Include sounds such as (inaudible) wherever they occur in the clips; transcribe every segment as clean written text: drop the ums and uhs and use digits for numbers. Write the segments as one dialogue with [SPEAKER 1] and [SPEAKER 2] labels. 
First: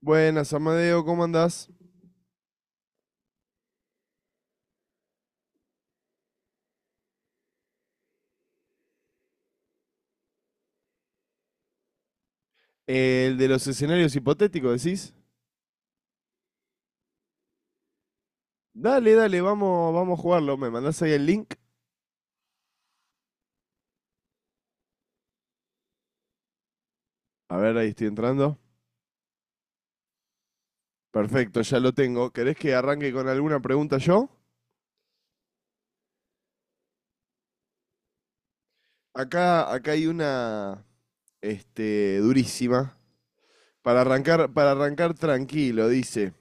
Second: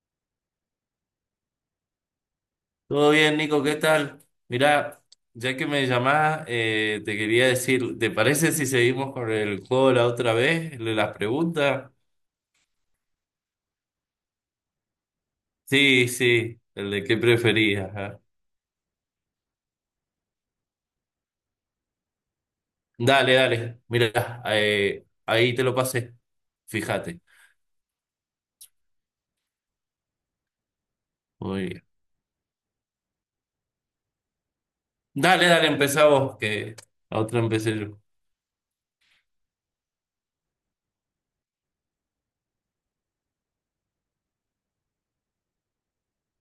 [SPEAKER 1] Buenas, Amadeo, ¿cómo andás?
[SPEAKER 2] Todo bien, Nico, ¿qué tal? Mirá, ya que me llamás, te quería decir, ¿te parece si seguimos con el juego de la otra vez, el de las preguntas?
[SPEAKER 1] El de los escenarios hipotéticos, decís.
[SPEAKER 2] Sí, sí, el de qué preferías. Ajá.
[SPEAKER 1] Dale, dale, vamos, vamos a jugarlo. ¿Me mandás ahí el link?
[SPEAKER 2] Dale, dale, mirá, ahí te lo pasé, fíjate.
[SPEAKER 1] A ver, ahí estoy entrando. Perfecto,
[SPEAKER 2] Muy
[SPEAKER 1] ya
[SPEAKER 2] bien.
[SPEAKER 1] lo tengo. ¿Querés que arranque con alguna pregunta yo?
[SPEAKER 2] Dale, dale, empezá vos, que la otra empecé yo.
[SPEAKER 1] Acá hay una, durísima. Para arrancar tranquilo, dice.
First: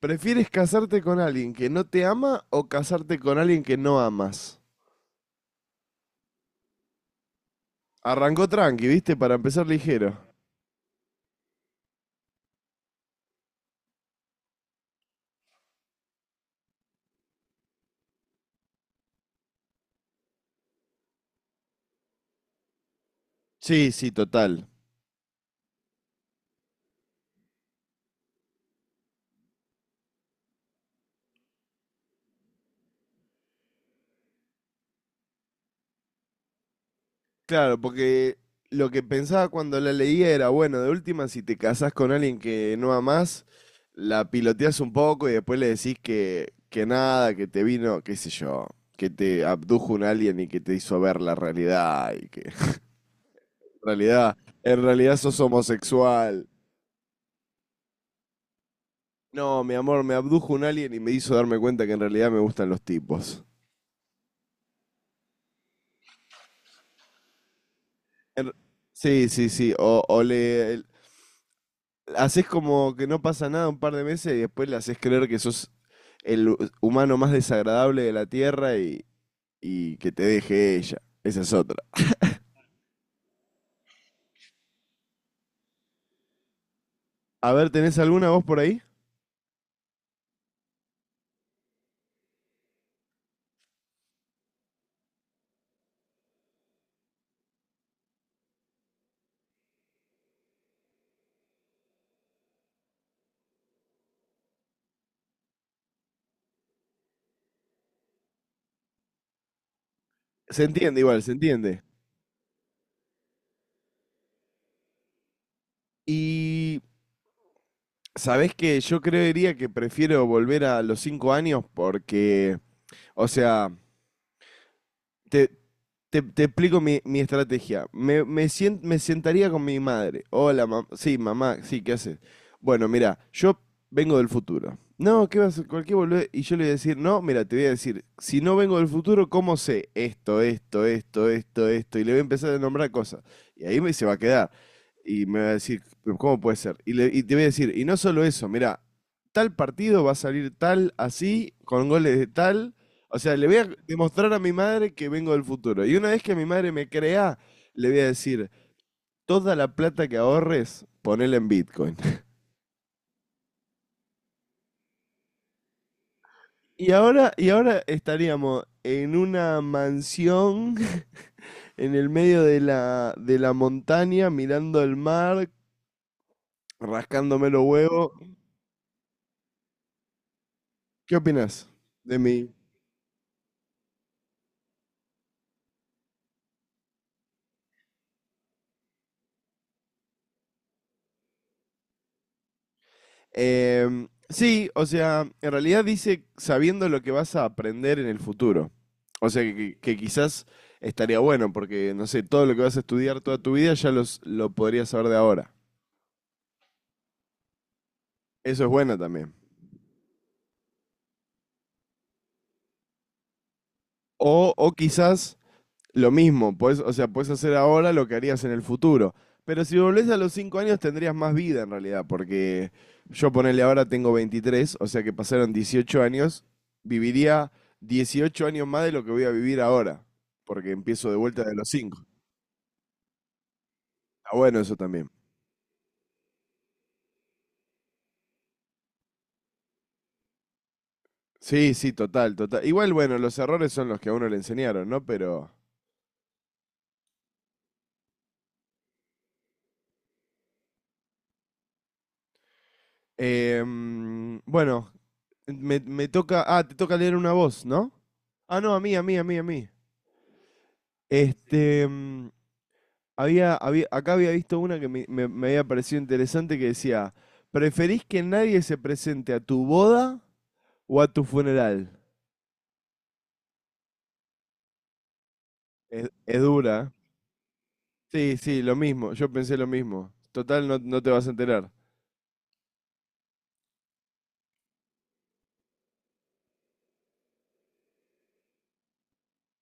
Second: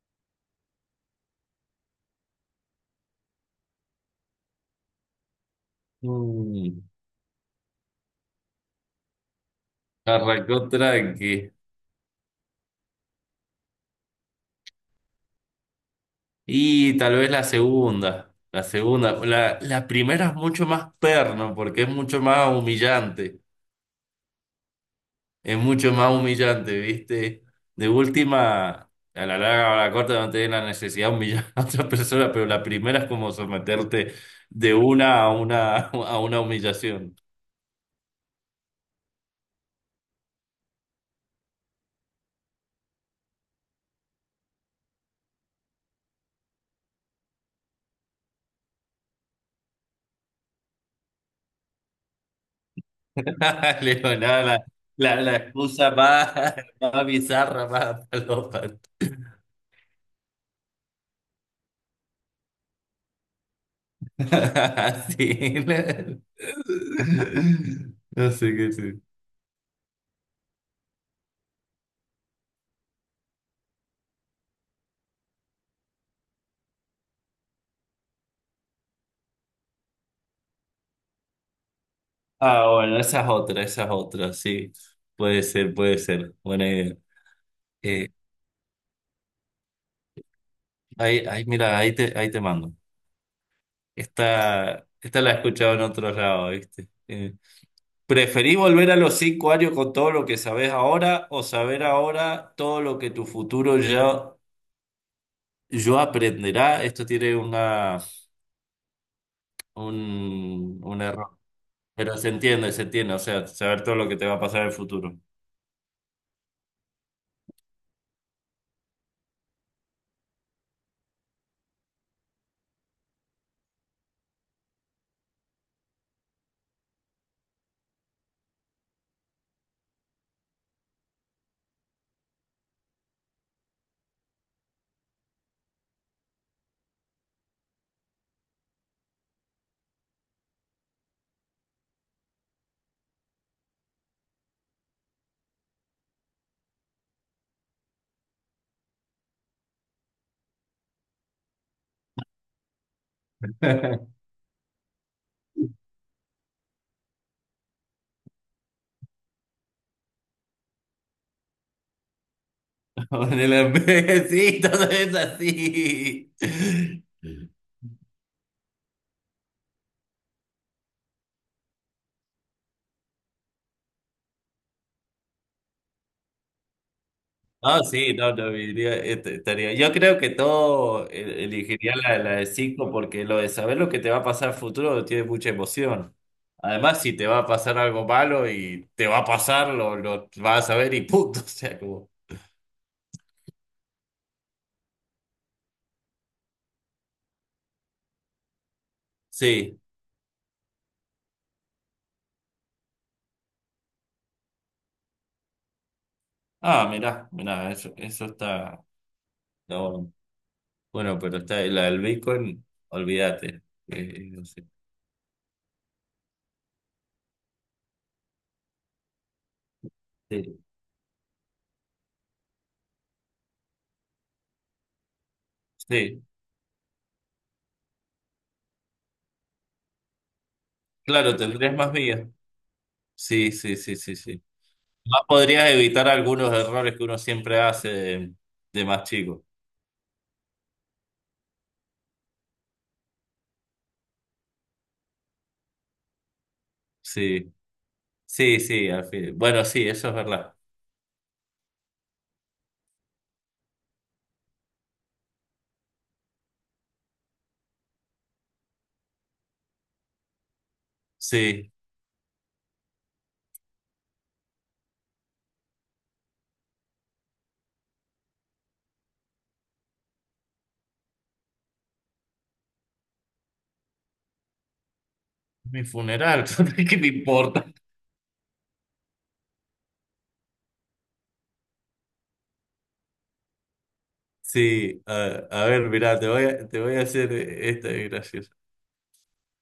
[SPEAKER 1] ¿Prefieres casarte con alguien que no te ama o casarte con alguien que no amas?
[SPEAKER 2] Mm,
[SPEAKER 1] Arrancó tranqui, ¿viste? Para empezar ligero.
[SPEAKER 2] Arrancó tranqui. Y tal vez la segunda, la primera es mucho más perno, porque es mucho más humillante.
[SPEAKER 1] Sí, sí, total.
[SPEAKER 2] Es mucho más humillante, ¿viste? De última, a la larga o a la corta no tenés la necesidad de humillar a otra persona, pero la primera es como someterte de una a una a una humillación.
[SPEAKER 1] Claro, porque lo que pensaba cuando la leía era, bueno, de última, si te casás con alguien que no amás, la piloteás un poco y después le decís que nada, que te vino, qué sé yo, que te abdujo un alien y que te hizo ver la realidad y que (laughs)
[SPEAKER 2] (laughs)
[SPEAKER 1] en
[SPEAKER 2] Leo,
[SPEAKER 1] realidad,
[SPEAKER 2] la,
[SPEAKER 1] en realidad
[SPEAKER 2] la
[SPEAKER 1] sos
[SPEAKER 2] excusa más,
[SPEAKER 1] homosexual.
[SPEAKER 2] más bizarra, más palopa.
[SPEAKER 1] No, mi amor, me abdujo un alien y me hizo darme cuenta que en realidad me gustan los tipos.
[SPEAKER 2] (laughs) Sí. No
[SPEAKER 1] En-
[SPEAKER 2] sé qué sí.
[SPEAKER 1] sí, sí, sí, haces como que no pasa nada un par de meses y después le haces creer que sos el humano más desagradable de la Tierra y que te deje ella. Esa es otra.
[SPEAKER 2] Ah, bueno, esa es otra, sí. Puede ser, puede ser. Buena idea.
[SPEAKER 1] A ver, ¿tenés
[SPEAKER 2] Eh,
[SPEAKER 1] alguna voz por ahí?
[SPEAKER 2] mira, ahí te mando. Esta la he escuchado en otro lado, ¿viste? ¿Preferís volver a los 5 años con todo lo que sabés ahora o saber ahora todo lo que tu futuro yo aprenderá? Esto tiene una,
[SPEAKER 1] Se entiende
[SPEAKER 2] un
[SPEAKER 1] igual, se
[SPEAKER 2] error,
[SPEAKER 1] entiende.
[SPEAKER 2] pero se entiende, o sea, saber todo lo que te va a pasar en el futuro.
[SPEAKER 1] Y sabés que yo creería que prefiero volver a los 5 años porque, o sea, te, te explico mi estrategia. Me sentaría con mi madre. Hola, mam Sí, mamá, sí, ¿qué haces? Bueno, mira, yo vengo del futuro. No, ¿qué vas a cualquier boludez? Y yo le voy a decir, no, mira, te voy a decir, si no vengo del futuro, ¿cómo sé esto, esto, esto, esto, esto? Y le voy a empezar a nombrar cosas. Y ahí me se va a quedar. Y me va a decir, "Pero ¿cómo puede ser?" Y te voy a decir, y no solo eso, mira, tal partido va a salir tal así, con goles de tal, o sea, le voy a
[SPEAKER 2] (laughs)
[SPEAKER 1] demostrar a mi madre que vengo del futuro. Y una vez que mi madre me crea, le voy a decir, toda la plata que ahorres, ponela en Bitcoin. (laughs)
[SPEAKER 2] Con el imbécil, todo es así.
[SPEAKER 1] Y ahora estaríamos en una mansión (laughs) en el medio de la montaña, mirando el mar, rascándome los
[SPEAKER 2] No,
[SPEAKER 1] huevos.
[SPEAKER 2] sí, no, no, diría, este, estaría. Yo creo que todo
[SPEAKER 1] ¿Qué opinas
[SPEAKER 2] elegiría
[SPEAKER 1] de
[SPEAKER 2] la de
[SPEAKER 1] mí?
[SPEAKER 2] 5 porque lo de saber lo que te va a pasar futuro tiene mucha emoción. Además, si te va a pasar algo malo y te va a pasar, lo vas a saber y punto. (laughs) O sea, como.
[SPEAKER 1] Sí, o sea, en realidad dice sabiendo lo que vas a aprender en el futuro. O sea, que,
[SPEAKER 2] Sí.
[SPEAKER 1] que quizás estaría bueno, porque, no sé, todo lo que vas a estudiar toda tu vida ya lo podrías saber de ahora.
[SPEAKER 2] Ah, mirá, mirá, eso
[SPEAKER 1] Eso es
[SPEAKER 2] está,
[SPEAKER 1] bueno también.
[SPEAKER 2] está bueno. Bueno, pero está la del Bitcoin, olvídate. No
[SPEAKER 1] O,
[SPEAKER 2] sé.
[SPEAKER 1] o quizás lo mismo, o sea, puedes hacer ahora lo que harías en el futuro. Pero si volvés a los 5
[SPEAKER 2] Sí,
[SPEAKER 1] años tendrías más vida en realidad, porque yo ponele ahora tengo 23, o sea que pasaron dieciocho
[SPEAKER 2] sí.
[SPEAKER 1] años, viviría 18 años más de lo que voy a vivir ahora, porque empiezo de
[SPEAKER 2] Claro,
[SPEAKER 1] vuelta de los
[SPEAKER 2] tendrías más
[SPEAKER 1] cinco.
[SPEAKER 2] vías. Sí, sí, sí, sí,
[SPEAKER 1] Está
[SPEAKER 2] sí.
[SPEAKER 1] bueno eso también.
[SPEAKER 2] Más podrías evitar algunos errores que uno siempre hace de, más chico.
[SPEAKER 1] Sí, sí, total, total. Igual, bueno, los errores son los que a uno le enseñaron, ¿no? Pero…
[SPEAKER 2] Sí, sí, sí, al fin. Bueno, sí, eso es verdad.
[SPEAKER 1] bueno, me toca… Ah, te toca leer una voz, ¿no? Ah, no, a mí, a mí, a mí, a mí.
[SPEAKER 2] Sí,
[SPEAKER 1] Este, mm, había acá había visto una que me había parecido interesante que decía, ¿preferís que nadie se presente a tu boda o a tu funeral?
[SPEAKER 2] mi
[SPEAKER 1] Es
[SPEAKER 2] funeral, (laughs)
[SPEAKER 1] dura.
[SPEAKER 2] ¿qué me importa?
[SPEAKER 1] ¿Eh? Sí, sí, lo mismo, yo pensé lo mismo. Total, no, no te vas a enterar.
[SPEAKER 2] Sí, a ver, mirá, te voy a hacer esta es graciosa.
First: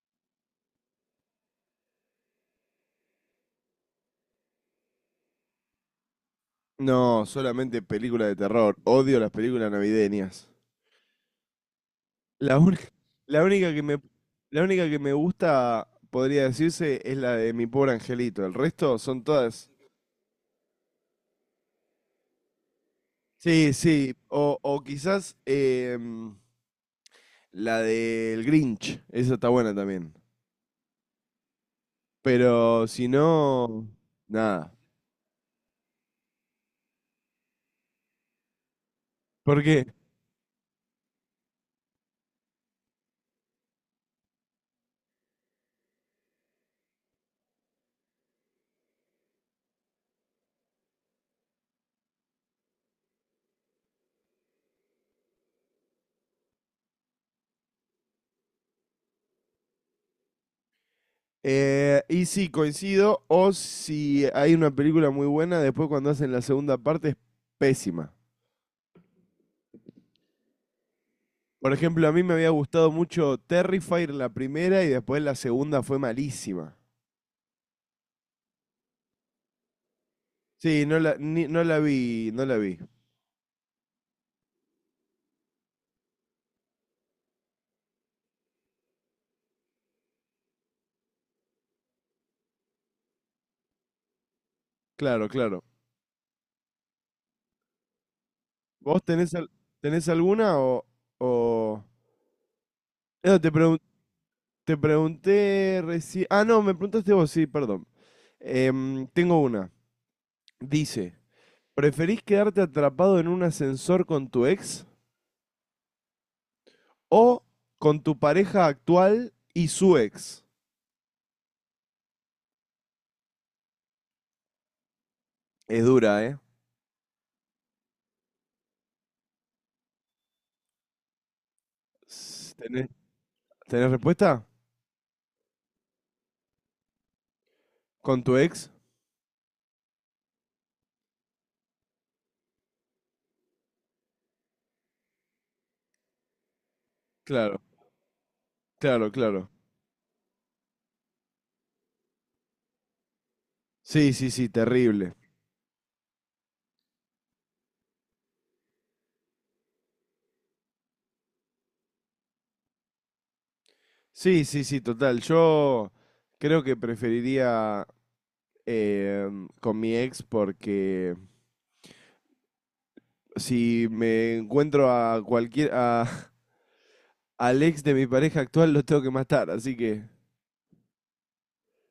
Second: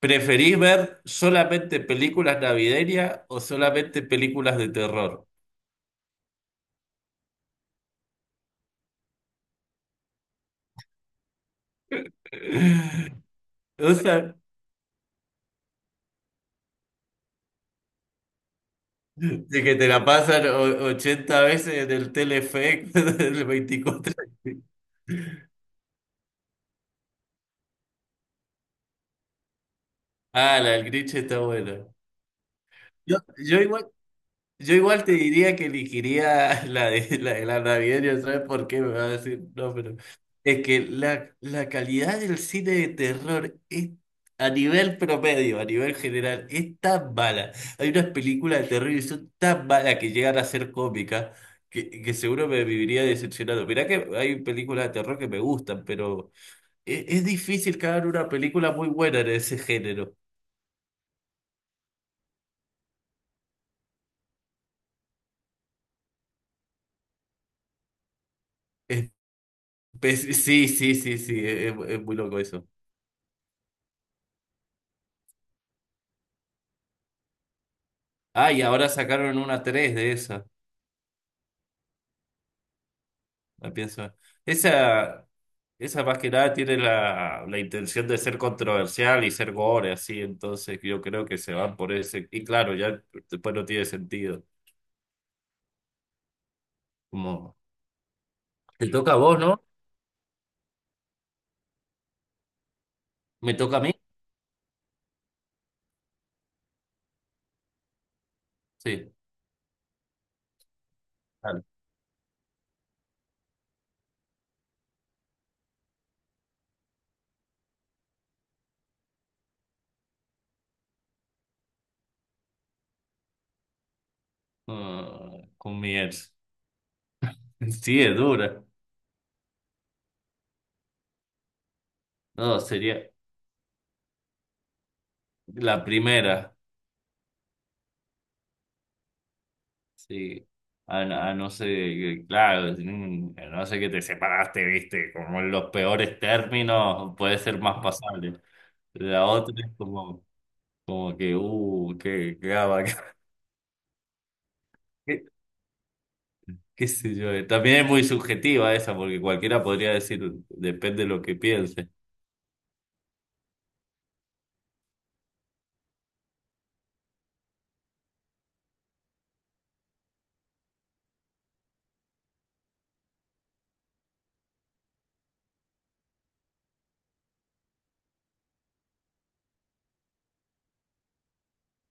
[SPEAKER 2] ¿Preferís ver solamente películas navideñas o solamente películas de terror?
[SPEAKER 1] No, solamente películas de terror. Odio las películas navideñas. La única,
[SPEAKER 2] (laughs)
[SPEAKER 1] la única que
[SPEAKER 2] O
[SPEAKER 1] me,
[SPEAKER 2] sea,
[SPEAKER 1] la única que me gusta, podría decirse, es la de Mi Pobre Angelito. El resto son
[SPEAKER 2] de
[SPEAKER 1] todas…
[SPEAKER 2] que te la pasan o- 80 veces en el Telefe (laughs) del
[SPEAKER 1] Sí,
[SPEAKER 2] 24.
[SPEAKER 1] sí, o quizás, la del Grinch, esa está buena también.
[SPEAKER 2] Ah, la del Grinch está buena.
[SPEAKER 1] Pero si
[SPEAKER 2] Yo, yo igual,
[SPEAKER 1] no, nada.
[SPEAKER 2] yo igual te diría que elegiría (laughs) la de de la navideña, ¿sabes por qué? Me va a decir,
[SPEAKER 1] ¿Por
[SPEAKER 2] no,
[SPEAKER 1] qué?
[SPEAKER 2] pero es que la calidad del cine de terror es, a nivel promedio, a nivel general, es tan mala. Hay unas películas de terror y son tan malas que llegan a ser cómicas que, seguro me viviría decepcionado. Mirá que hay películas de terror que me gustan, pero es, difícil que hagan una película muy buena en ese género.
[SPEAKER 1] Y sí, coincido, o si hay una película muy buena, después cuando hacen la segunda parte es pésima.
[SPEAKER 2] Es- (laughs) sí, sí, sí, sí, es
[SPEAKER 1] Por
[SPEAKER 2] es
[SPEAKER 1] ejemplo, a
[SPEAKER 2] muy
[SPEAKER 1] mí me
[SPEAKER 2] loco
[SPEAKER 1] había
[SPEAKER 2] eso.
[SPEAKER 1] gustado mucho Terrifier la primera y después la segunda fue malísima.
[SPEAKER 2] Ah, y ahora sacaron una 3 de esa,
[SPEAKER 1] Sí, no la vi, no la vi.
[SPEAKER 2] la pienso. Esa, esa más que nada tiene la intención de ser controversial y ser gore, así, entonces yo creo que se van por ese. Y claro, ya después no tiene sentido.
[SPEAKER 1] Claro, claro.
[SPEAKER 2] Como, te
[SPEAKER 1] ¿Vos
[SPEAKER 2] toca a
[SPEAKER 1] tenés,
[SPEAKER 2] vos, ¿no?
[SPEAKER 1] tenés alguna o…? O… No,
[SPEAKER 2] ¿Me toca a mí?
[SPEAKER 1] te pregunté recién… Ah, no, me preguntaste vos, sí, perdón.
[SPEAKER 2] Sí.
[SPEAKER 1] Tengo una. Dice,
[SPEAKER 2] Dale.
[SPEAKER 1] ¿preferís quedarte atrapado en un ascensor con tu ex o con tu pareja actual y su ex?
[SPEAKER 2] Ah, con
[SPEAKER 1] Es
[SPEAKER 2] mi
[SPEAKER 1] dura,
[SPEAKER 2] ex.
[SPEAKER 1] ¿eh?
[SPEAKER 2] (laughs) Sí, es dura.
[SPEAKER 1] S-
[SPEAKER 2] No,
[SPEAKER 1] ¿Tenés,
[SPEAKER 2] sería
[SPEAKER 1] tenés respuesta?
[SPEAKER 2] la primera.
[SPEAKER 1] ¿Con tu ex?
[SPEAKER 2] Sí, a no ser, claro, a no sé que te separaste, viste, como en los peores términos, puede ser
[SPEAKER 1] Claro,
[SPEAKER 2] más pasable.
[SPEAKER 1] claro,
[SPEAKER 2] La
[SPEAKER 1] claro.
[SPEAKER 2] otra es como que, gaba, (laughs)
[SPEAKER 1] Sí, sí, sí, terrible.
[SPEAKER 2] qué, qué sé yo. También es muy subjetiva esa, porque cualquiera podría decir, depende de lo que piense.
[SPEAKER 1] Sí, sí, sí, total. Yo creo que preferiría con mi ex porque si me encuentro a cualquier… (laughs) al ex de mi pareja actual lo tengo que matar, así que…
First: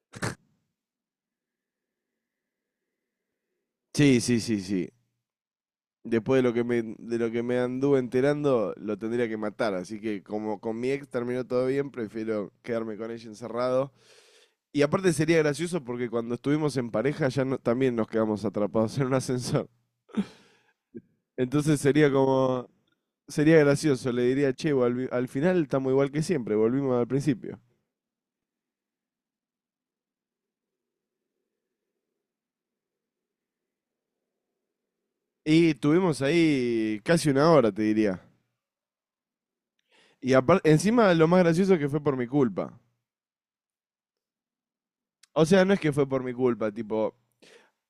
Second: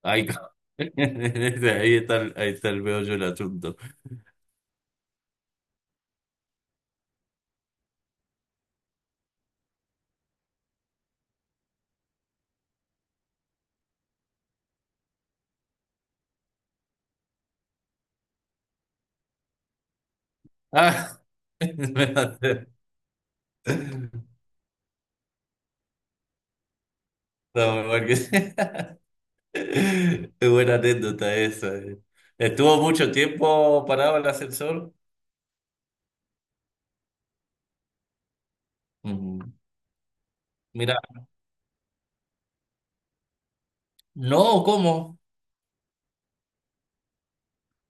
[SPEAKER 2] Ay, (laughs) ahí está, ahí está el meollo del asunto.
[SPEAKER 1] Sí, sí, sí, sí. Después de de lo que me anduve enterando, lo tendría que matar. Así que como con mi ex terminó todo bien, prefiero quedarme con ella encerrado. Y aparte sería gracioso porque cuando estuvimos en pareja también nos quedamos atrapados en un ascensor.
[SPEAKER 2] Ah, (laughs)
[SPEAKER 1] Entonces
[SPEAKER 2] me
[SPEAKER 1] sería
[SPEAKER 2] va a hacer-
[SPEAKER 1] como, sería gracioso. Le diría, che, al final estamos igual que siempre, volvimos al principio.
[SPEAKER 2] No, porque... (laughs) (laughs) Es buena anécdota esa. Estuvo mucho tiempo parado el ascensor.
[SPEAKER 1] Y estuvimos ahí casi una hora, te diría.
[SPEAKER 2] Mm,
[SPEAKER 1] Y aparte,
[SPEAKER 2] Mira,
[SPEAKER 1] encima lo más gracioso es que fue por mi culpa.
[SPEAKER 2] no, ¿cómo?
[SPEAKER 1] O sea, no es que fue por mi culpa, tipo,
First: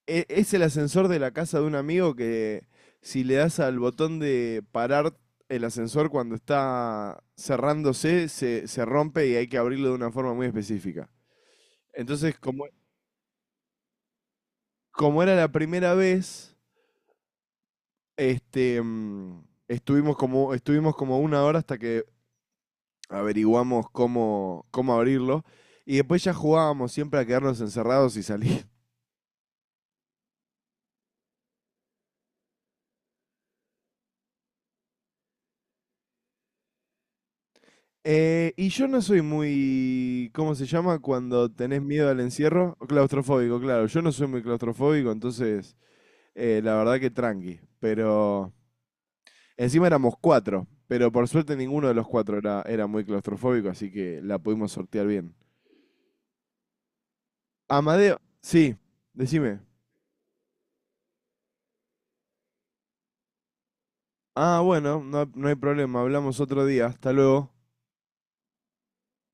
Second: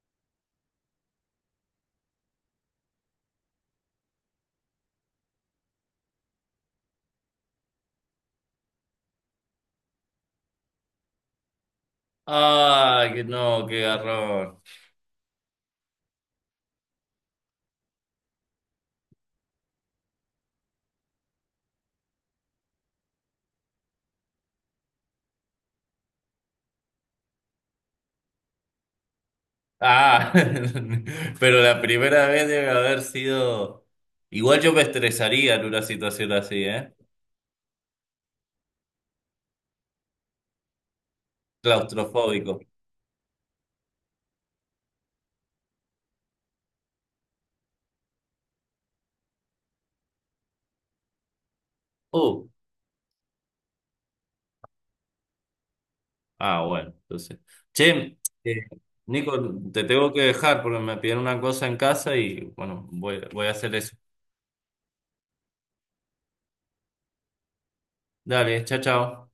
[SPEAKER 1] Es el ascensor de la casa de un amigo que si le das al botón de parar el ascensor cuando está cerrándose, se rompe y hay que abrirlo de una forma muy específica. Entonces, como,
[SPEAKER 2] Ah, que no, qué garrón.
[SPEAKER 1] como era la primera vez, estuvimos como una hora hasta que averiguamos cómo abrirlo. Y después ya jugábamos siempre a quedarnos encerrados y salir.
[SPEAKER 2] Ah, (laughs) pero la primera vez debe haber sido. Igual yo me estresaría en una situación así, ¿eh?
[SPEAKER 1] Y yo no soy muy, ¿cómo se llama? Cuando tenés miedo al
[SPEAKER 2] Claustrofóbico.
[SPEAKER 1] encierro, claustrofóbico, claro. Yo no soy muy claustrofóbico, entonces la verdad que tranqui. Pero encima éramos cuatro, pero por suerte ninguno de los cuatro
[SPEAKER 2] Uh,
[SPEAKER 1] era muy claustrofóbico, así que la pudimos sortear bien.
[SPEAKER 2] bueno, entonces.
[SPEAKER 1] Amadeo,
[SPEAKER 2] Che, eh,
[SPEAKER 1] sí,
[SPEAKER 2] Nico,
[SPEAKER 1] decime.
[SPEAKER 2] te tengo que dejar porque me pidieron una cosa en casa y bueno, voy a hacer eso.
[SPEAKER 1] Ah, bueno, no, no hay problema, hablamos otro día, hasta luego.
[SPEAKER 2] Dale, chao, chao.